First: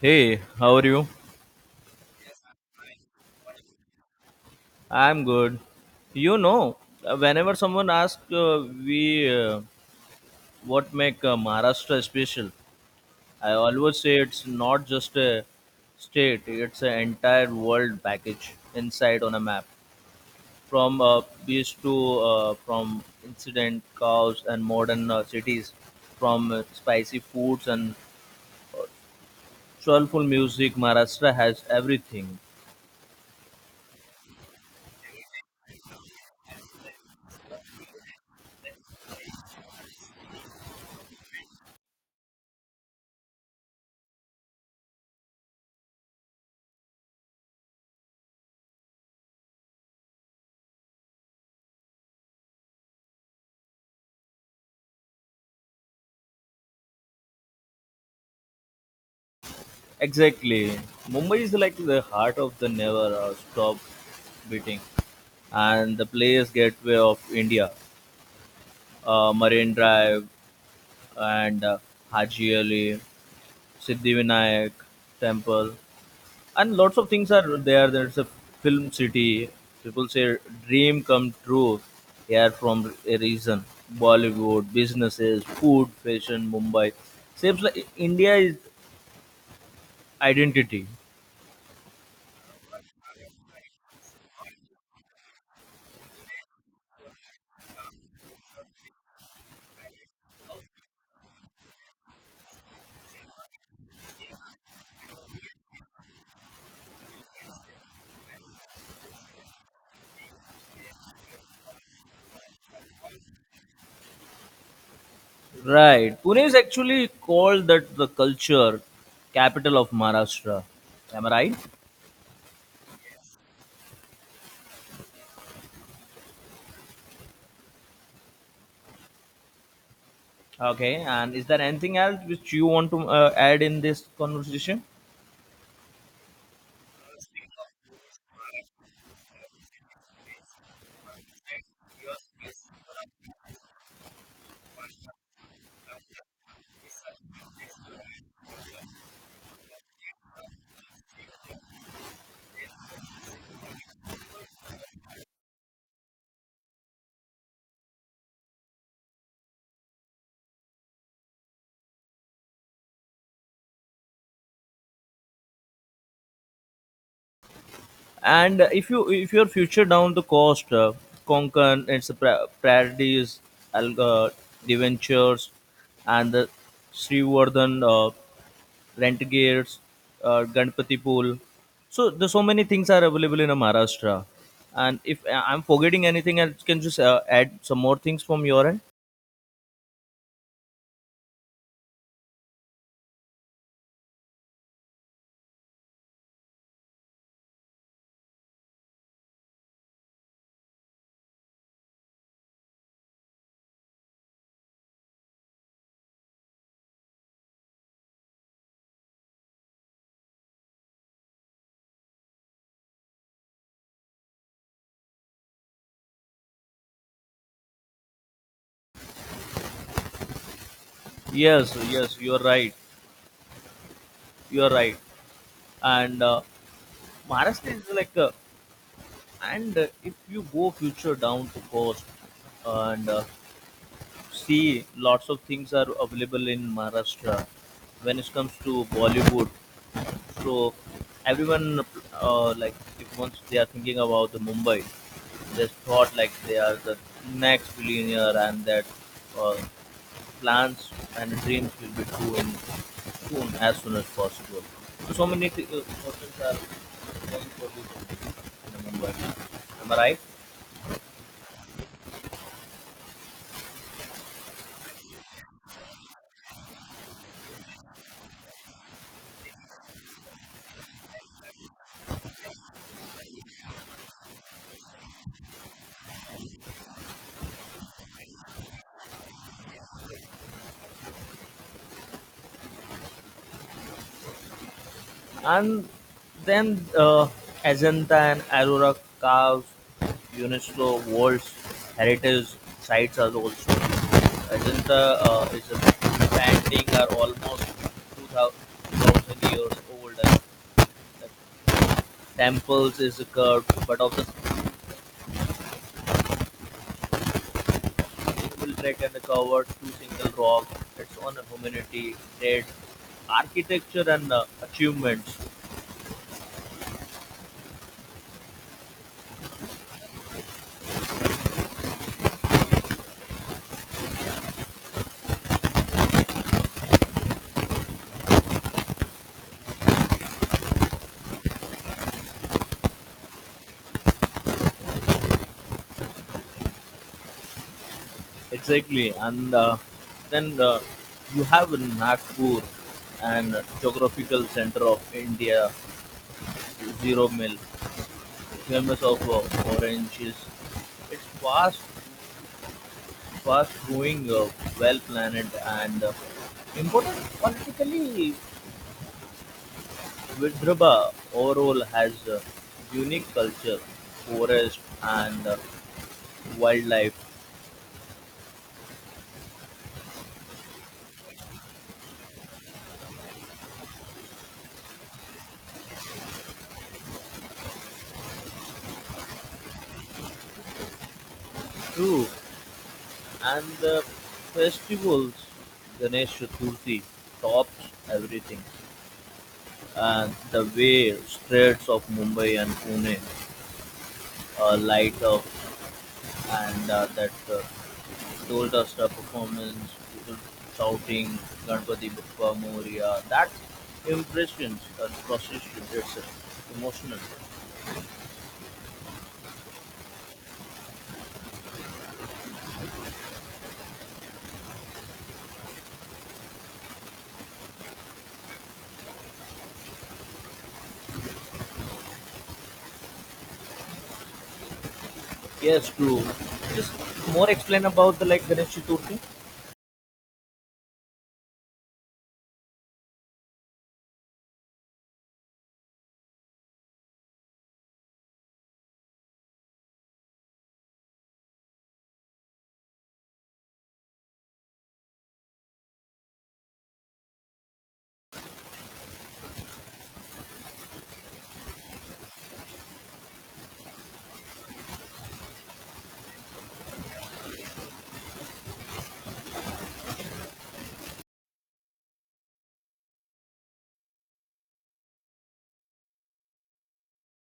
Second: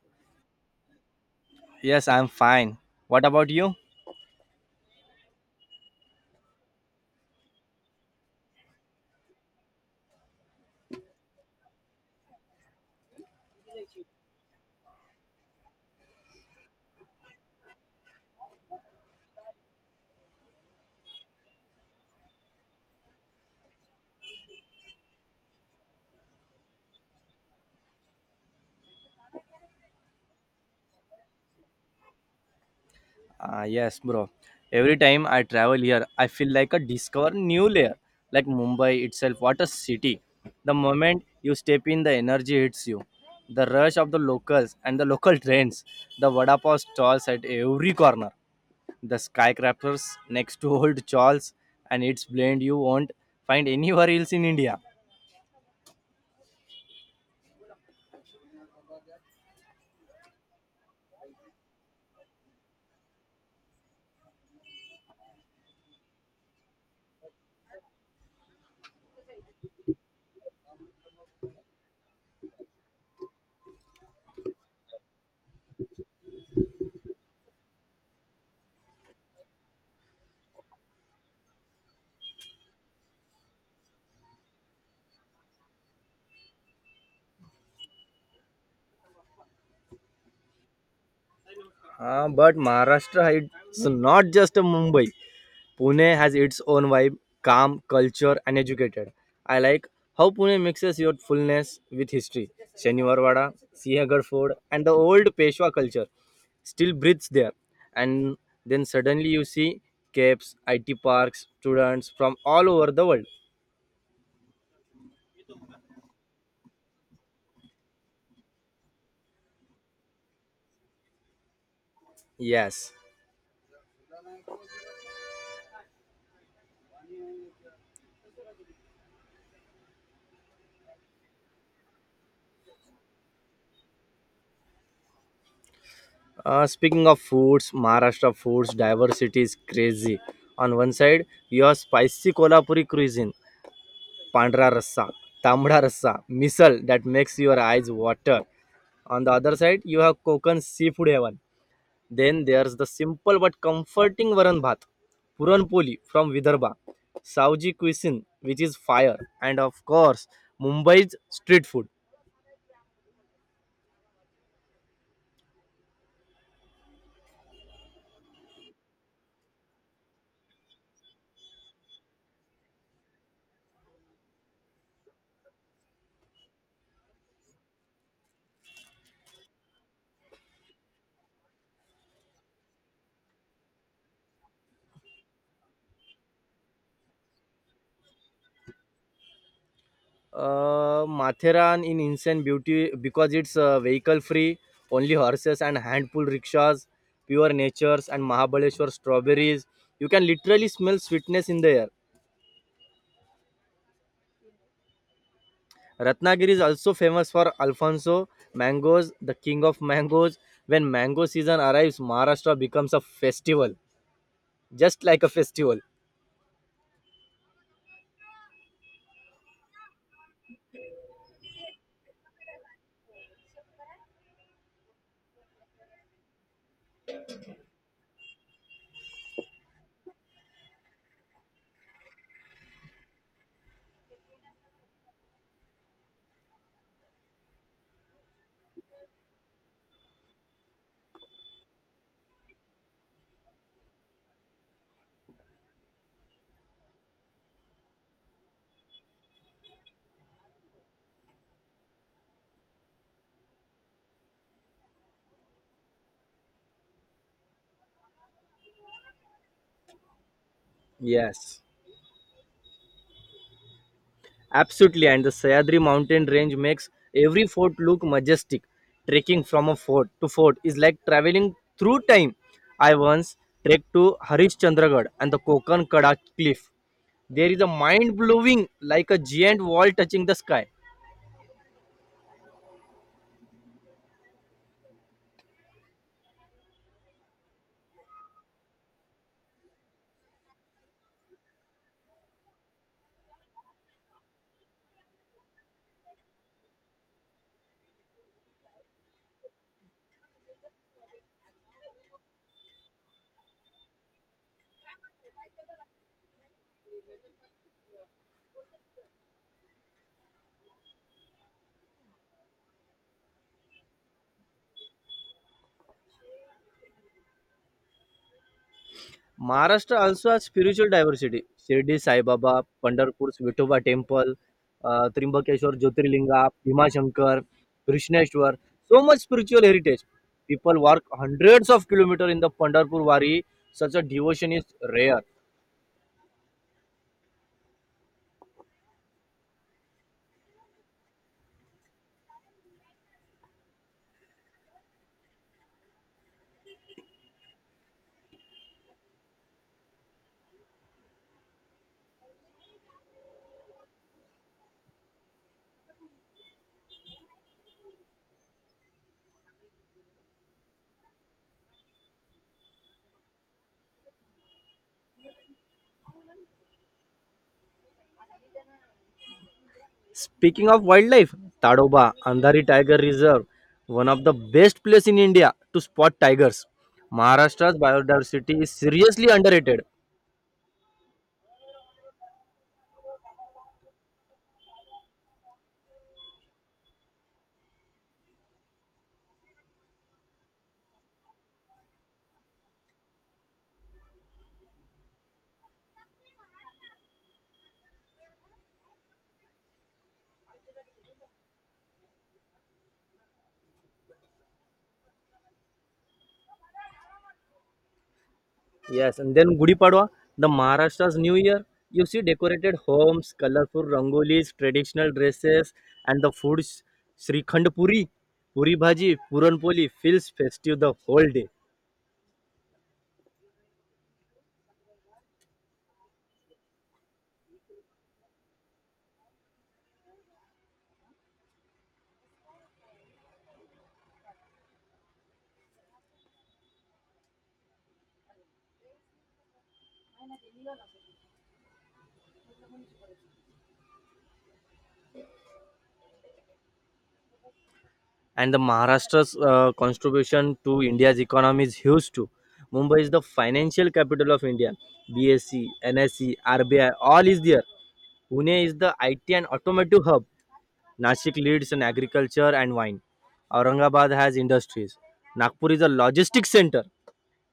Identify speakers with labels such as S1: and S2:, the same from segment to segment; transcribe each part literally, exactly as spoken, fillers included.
S1: Hey, how are you?
S2: Yes, I'm fine. What about you?
S1: I'm good. You know, whenever someone asks uh, we uh, what make uh, Maharashtra special, I always say it's not just a state; it's an entire world package inside on a map. From uh, beach to uh, from incident cows and modern uh, cities, from uh, spicy foods and soulful music, Maharashtra has everything.
S2: Ah, yes, bro. Every time I travel here, I feel like I discover new layer. Like Mumbai itself, what a city. The moment you step in, the energy hits you. The rush of the locals and the local trains, the vada pav stalls at every corner, the skyscrapers next to old Charles, and its blend you won't find anywhere else in India.
S1: Exactly. Mumbai is like the heart of the never uh, stop beating and the place gateway of India. Uh, Marine Drive and uh, Haji Ali, Siddhivinayak Temple, and lots of things are there. There's a film city. People say dream come true here from a reason. Bollywood, businesses, food, fashion, Mumbai. Seems like India is identity.
S2: Ah, but Maharashtra is not just a Mumbai. Pune has its own vibe, calm, culture, and educated. I like how Pune mixes your fullness with history. Shaniwarwada, Sihagarh Fort, and the old Peshwa culture still breathes there. And then suddenly you see caves, I T parks, students from all over the world.
S1: Right. Pune is actually called that the culture capital of Maharashtra. Am I right?
S2: Yes.
S1: Okay. And is there anything else which you want to uh, add in this conversation?
S2: Uh, speaking of foods, Maharashtra foods diversity is crazy. On one side, you have spicy Kolhapuri cuisine पांढरा rassa tambda rassa misal that makes your eyes water. On the other side, you have you Seafood Konkan. Then there's the simple but comforting Varan Bhat. Comforting varan bhat puranpoli from Vidarbha Saoji cuisine which is fire and of course Mumbai's street food
S1: And if you if your future down the coast, uh, konkan its pra- prairies, alga, deventures, and the srivardhan, uh, rent gears, uh, ganpati pool, so there's so many things are available in uh, maharashtra. And if I- I'm forgetting anything, I can just uh, add some more things from your end.
S2: in Insane Beauty, because it's it's vehicle free only horses and hand pull rickshaws. Pure natures and Mahabaleshwar strawberries. You can literally smell sweetness in the air. Ratnagiri is also famous for Alfonso mangoes, the king of mangoes. When mango season arrives, Maharashtra becomes a festival, just like a festival.
S1: Yes, yes, you are right, you are right. And uh, maharashtra is like uh, and uh, if you go future down to coast, and uh, see lots of things are available in Maharashtra when it comes to Bollywood. So everyone, uh, like if once they are thinking about the Mumbai, they thought like they are the next billionaire, and that, uh, plans and dreams will be true in soon as soon as possible. So, so many th- uh, persons are going for this in Mumbai. Am I right?
S2: Yes, absolutely. And the Sayadri mountain range makes every fort look majestic. Trekking from a fort to fort is like traveling through time. I once trekked to Harishchandragarh and the Kokan Kada cliff. There is a mind blowing, like a giant wall touching the sky.
S1: And then uh, Ajanta and Aurora carves, UNESCO World Heritage Sites, are also. Ajanta uh, is a painting are almost two thousand years old. And the temples is curved, but of the single track and covered two single rock. It's on humanity, trade, architecture, and uh, achievements.
S2: Maharashtra also has spiritual diversity. Shirdi Sai Baba, Pandharpur's Vitoba Temple, uh, Trimbakeshwar Jyotirlinga, Bhimashankar, Krishneshwar. So much spiritual heritage. People walk hundreds of kilometers in the Pandharpur Wari. Such a devotion is rare.
S1: Exactly, and uh, then uh, you have Nagpur and geographical center of India, zero mill, famous of uh, oranges. It's fast, fast growing, uh, well planned, and uh, important politically. Vidarbha overall has uh, unique culture, forest, and uh, wildlife
S2: Speaking of wildlife, Tadoba, Andhari Tiger Reserve, one of the best place in India to spot tigers. Maharashtra's biodiversity is seriously underrated.
S1: too. And the festivals, Ganesh Chaturthi tops everything. And the way streets of Mumbai and Pune uh, light up, and uh, that uh, Doldasta performance, people shouting Ganpati Bappa Moria, that impressions and procession itself, emotional.
S2: Yes, and then Gudi Padwa, the Maharashtra's New Year. You see decorated homes, colorful rangolis, traditional dresses, and the foods. Srikhand Puri, Puri Bhaji, Puran Poli feels festive the whole day.
S1: Yes, true. Just more explain about the like Ganesh Chaturthi.
S2: And the Maharashtra's uh, contribution to India's economy is huge too. Mumbai is the financial capital of India. B S E, N S E, RBI, all is there. Pune is the I T and automotive hub. Nashik leads in agriculture and wine. Aurangabad has industries. Nagpur is a logistics center,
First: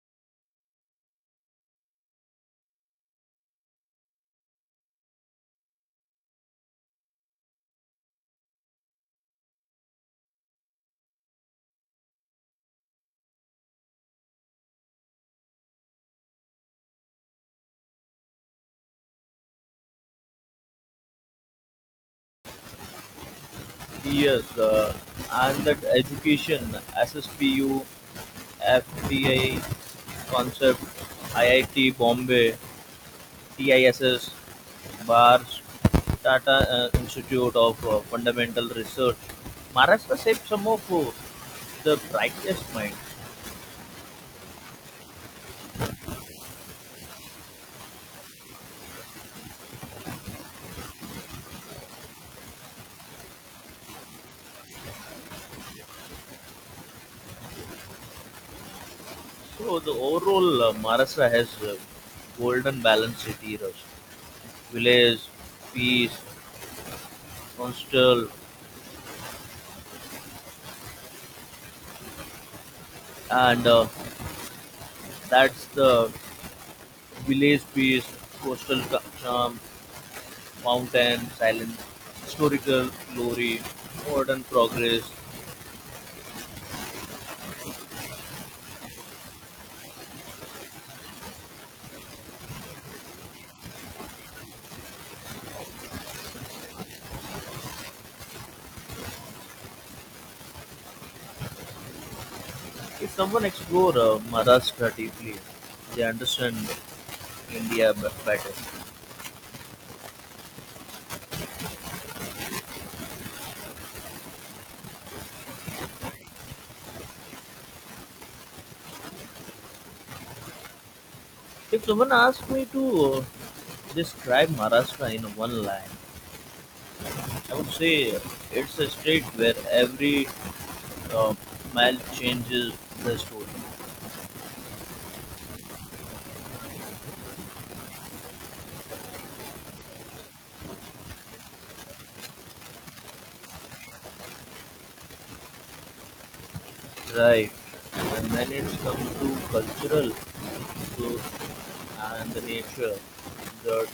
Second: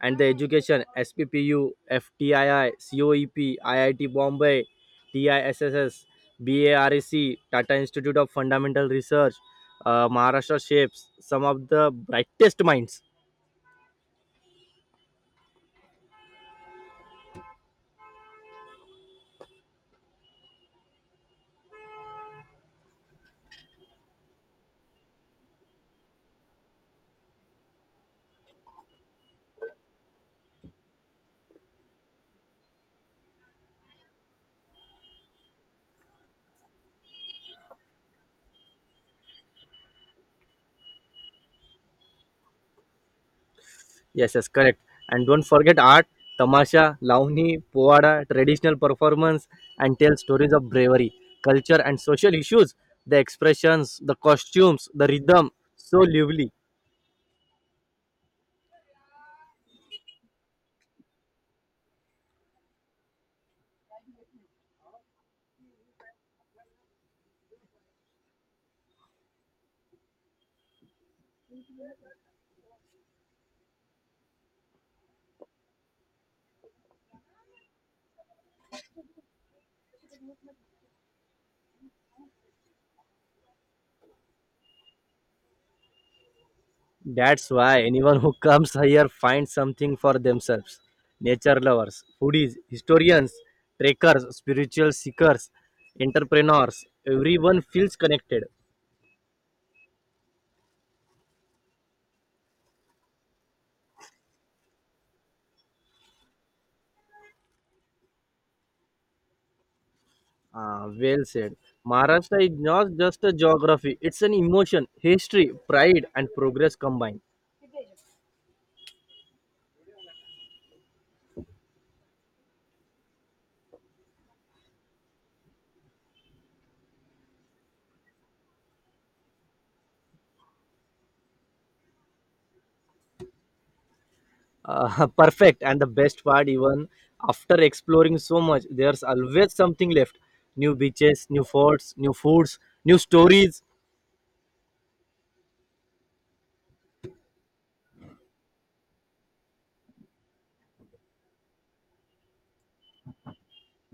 S2: and the education SPPU, FTII, COEP, IIT Bombay, TISSS, BAREC, Tata Institute of Fundamental Research, uh, Maharashtra Shapes, some of the brightest minds.
S1: Yes, uh, and that education, S S P U, concept, I I T Bombay, T I S S, bars, Tata uh, Institute of uh, Fundamental Research, Maharashtra saved some of uh, the brightest minds.
S2: Yes, yes, correct. And don't forget art, tamasha, launi, povada, traditional performance, and tell stories of bravery, culture, and social issues. The expressions, the costumes, the rhythm, so lively.
S1: So the overall uh, Maharashtra has uh, golden balance city rush, village, peace, coastal, and uh, that's the village peace, coastal ca- charm, mountain silence, historical glory, modern progress.
S2: That's why anyone who comes here finds something for themselves. Nature lovers, foodies, historians, trekkers, spiritual seekers, entrepreneurs, everyone feels connected.
S1: If someone explore uh, Maharashtra deeply, they understand India b- better.
S2: Ah, well said. Maharashtra is not just a geography, it's an emotion, history, pride, and progress combined.
S1: If someone asked me to describe Maharashtra in one line, I would say it's a state where every uh, mile changes the story,
S2: Ah, perfect. And the best part, even after exploring so much, there's always something left. New beaches, new forts, new foods, new stories.
S1: right? And when it comes to cultural so, and the nature, the,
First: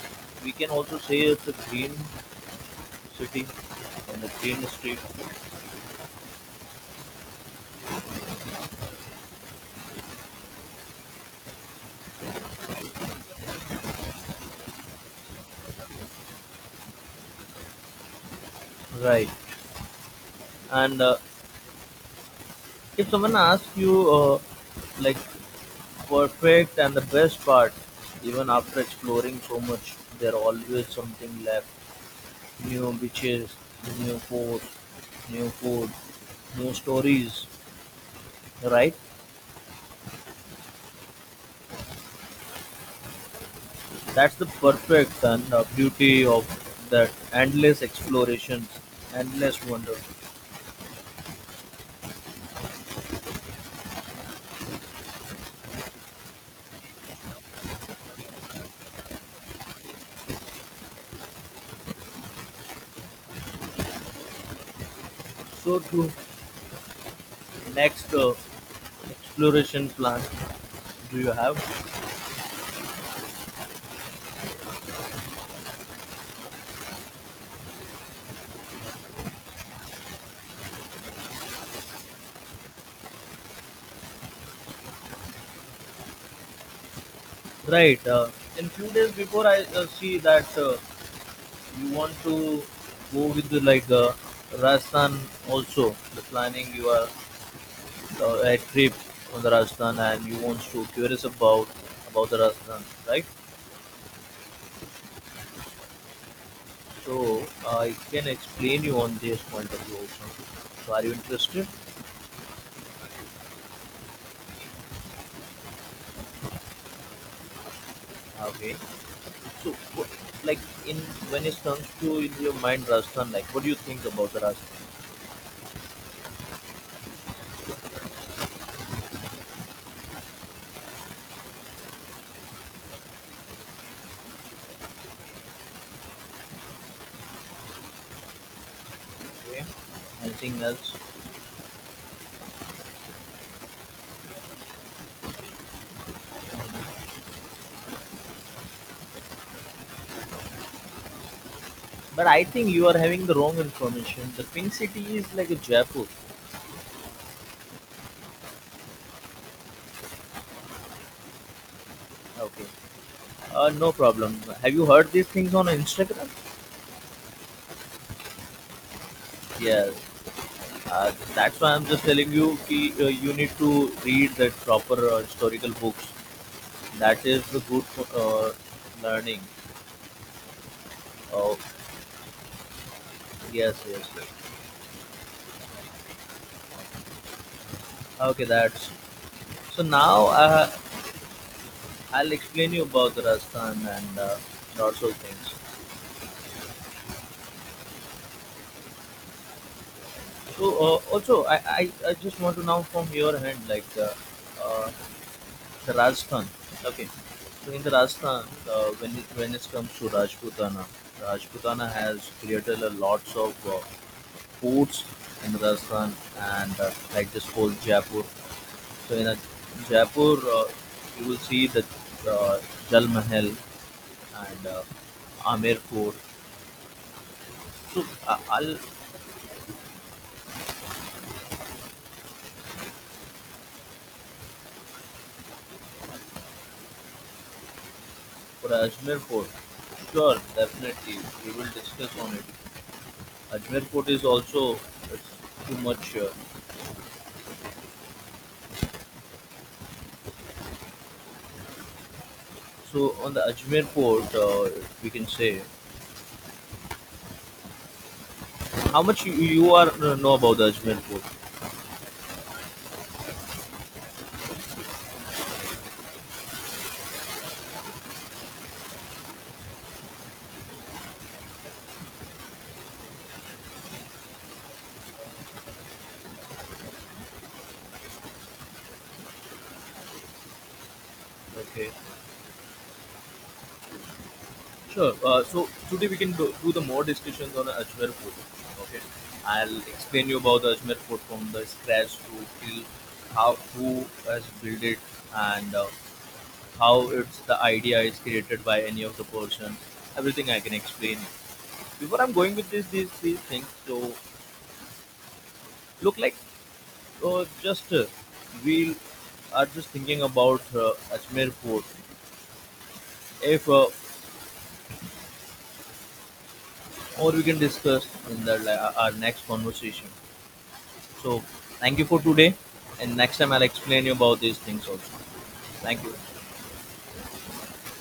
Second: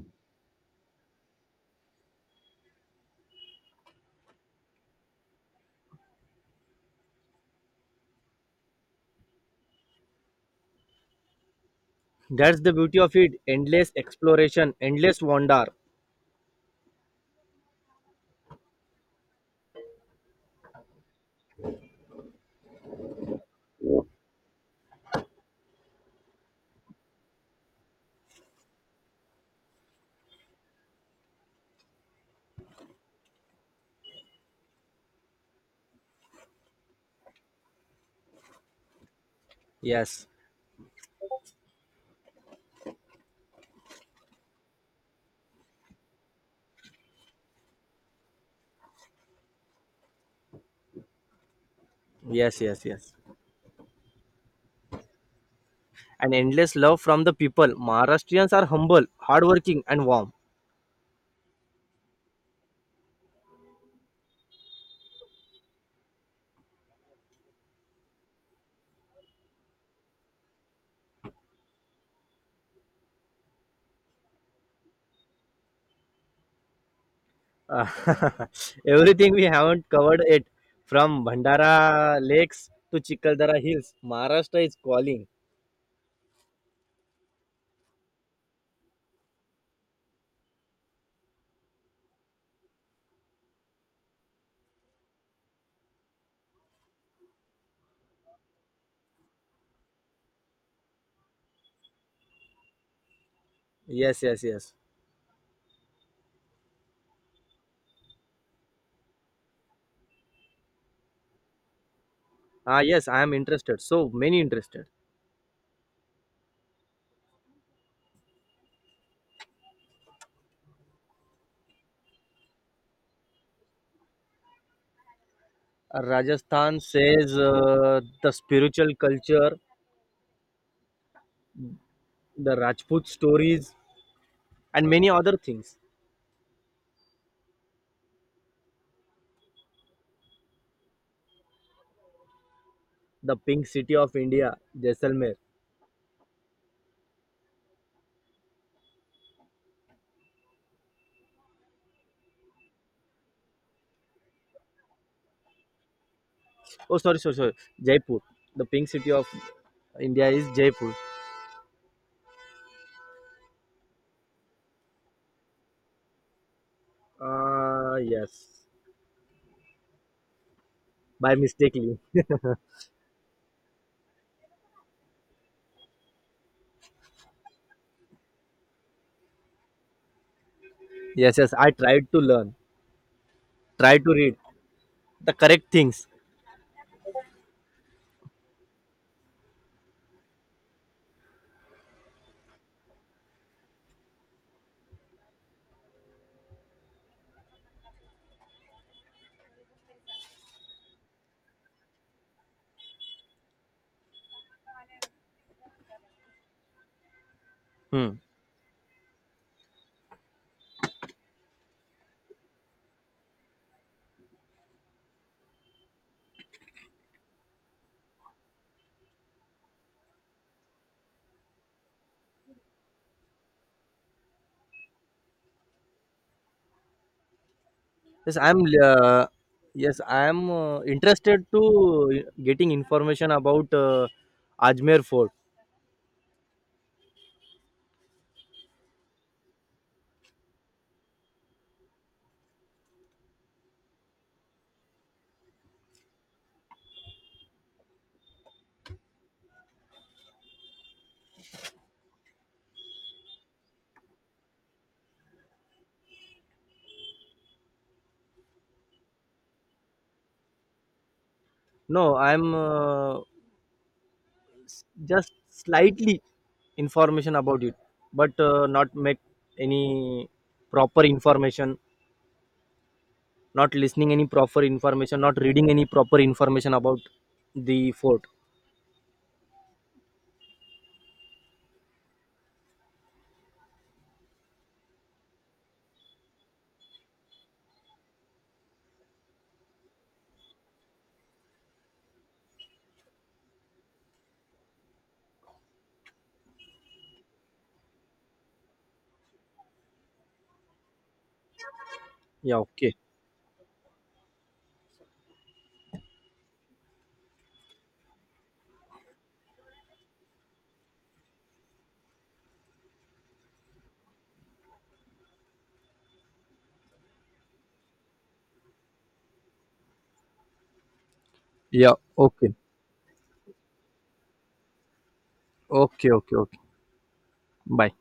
S1: we can also say it's a green city and a green state,
S2: That's the beauty of it. Endless exploration, endless wonder.
S1: right? And uh, if someone asks you, uh, like, perfect and the best part, even after exploring so much, there always something left, new beaches, new forts, new food, new stories, right?
S2: Yes,
S1: That's the perfect and uh, beauty of that, endless explorations, endless wonder.
S2: yes, yes, yes. And endless love from the people. Maharashtrians are humble, hardworking, and warm.
S1: So to next uh, exploration plan do you have?
S2: Uh, everything we haven't covered it, from Bandara lakes to Chikaldara hills. Maharashtra is calling.
S1: Right, uh, in few days before I uh, see that uh, you want to go with the, like, uh, Rajasthan, also the planning you are, uh, a trip on the Rajasthan, and you want to curious about about the Rajasthan, right?
S2: Yes, yes, yes.
S1: So I can explain you on this point of view also. So are you interested?
S2: Ah, yes, I am interested. So many interested.
S1: Okay, so what, like in, when it comes to in your mind Rajasthan, like what do you think about the Rajasthan?
S2: Uh, Rajasthan says uh, the spiritual culture, the Rajput stories, and many other things.
S1: Okay, anything else?
S2: The pink city of India, Jaisalmer.
S1: But I think you are having the wrong information, the pink city is like a Jaipur.
S2: Oh, sorry, sorry, sorry, Jaipur. The pink city of India is Jaipur.
S1: Okay. Uh, no problem. Have you heard these things on Instagram?
S2: Uh, yes,
S1: Yes. Uh,
S2: by
S1: that's why I'm
S2: mistakenly.
S1: just telling you ki, uh, you need to read the proper uh, historical books. That is the good uh, learning.
S2: Yes, yes,
S1: Oh,
S2: I tried to learn,
S1: yes,
S2: tried
S1: yes,
S2: to read
S1: yes.
S2: the correct things.
S1: Okay, that's. So now, uh, I'll explain you about the Rajasthan and uh, lots of things. So uh, also, I, I, I just want to know from your hand, like, uh, uh, the Rajasthan. Okay. So in the
S2: Hmm.
S1: Rajasthan, uh, when it when it comes to Rajputana, Rajputana has created a lots of uh, forts in Rajasthan, and uh, like this whole Jaipur. So in a Jaipur, uh, you will see the, uh, Jal Mahal, and uh, Amer Fort. So
S2: Yes,
S1: uh,
S2: I'm.
S1: Al
S2: Uh, yes, I'm uh, interested to getting information about uh, Ajmer Fort.
S1: for Ajmer Fort, sure, definitely we will discuss on it. Ajmer Fort is also, it's too much, uh, so on the Ajmer port, uh, we can say how much you, you are uh, know about the Ajmer port.
S2: No, I'm uh, just slightly information about it, but uh, not make any proper information, not listening any proper information, not reading any proper information about the fort.
S1: Okay, sure. Uh, so today we can do, do the more discussions on the Ajmer port. Okay, I'll explain you about the Ajmer port from the scratch to till how who has built it, and uh, how it's the idea is created by any of the person. Everything I can explain. Before I'm going
S2: Yeah,
S1: with this
S2: okay.
S1: these these things, so look like. So just uh, we are just thinking about uh, Ajmer Fort. If uh, more we can discuss in the li- our our next conversation. So
S2: Yeah.
S1: thank you for
S2: Okay,
S1: today, and next time I'll explain you about these things also. Thank
S2: okay,
S1: you.
S2: okay. Okay, bye.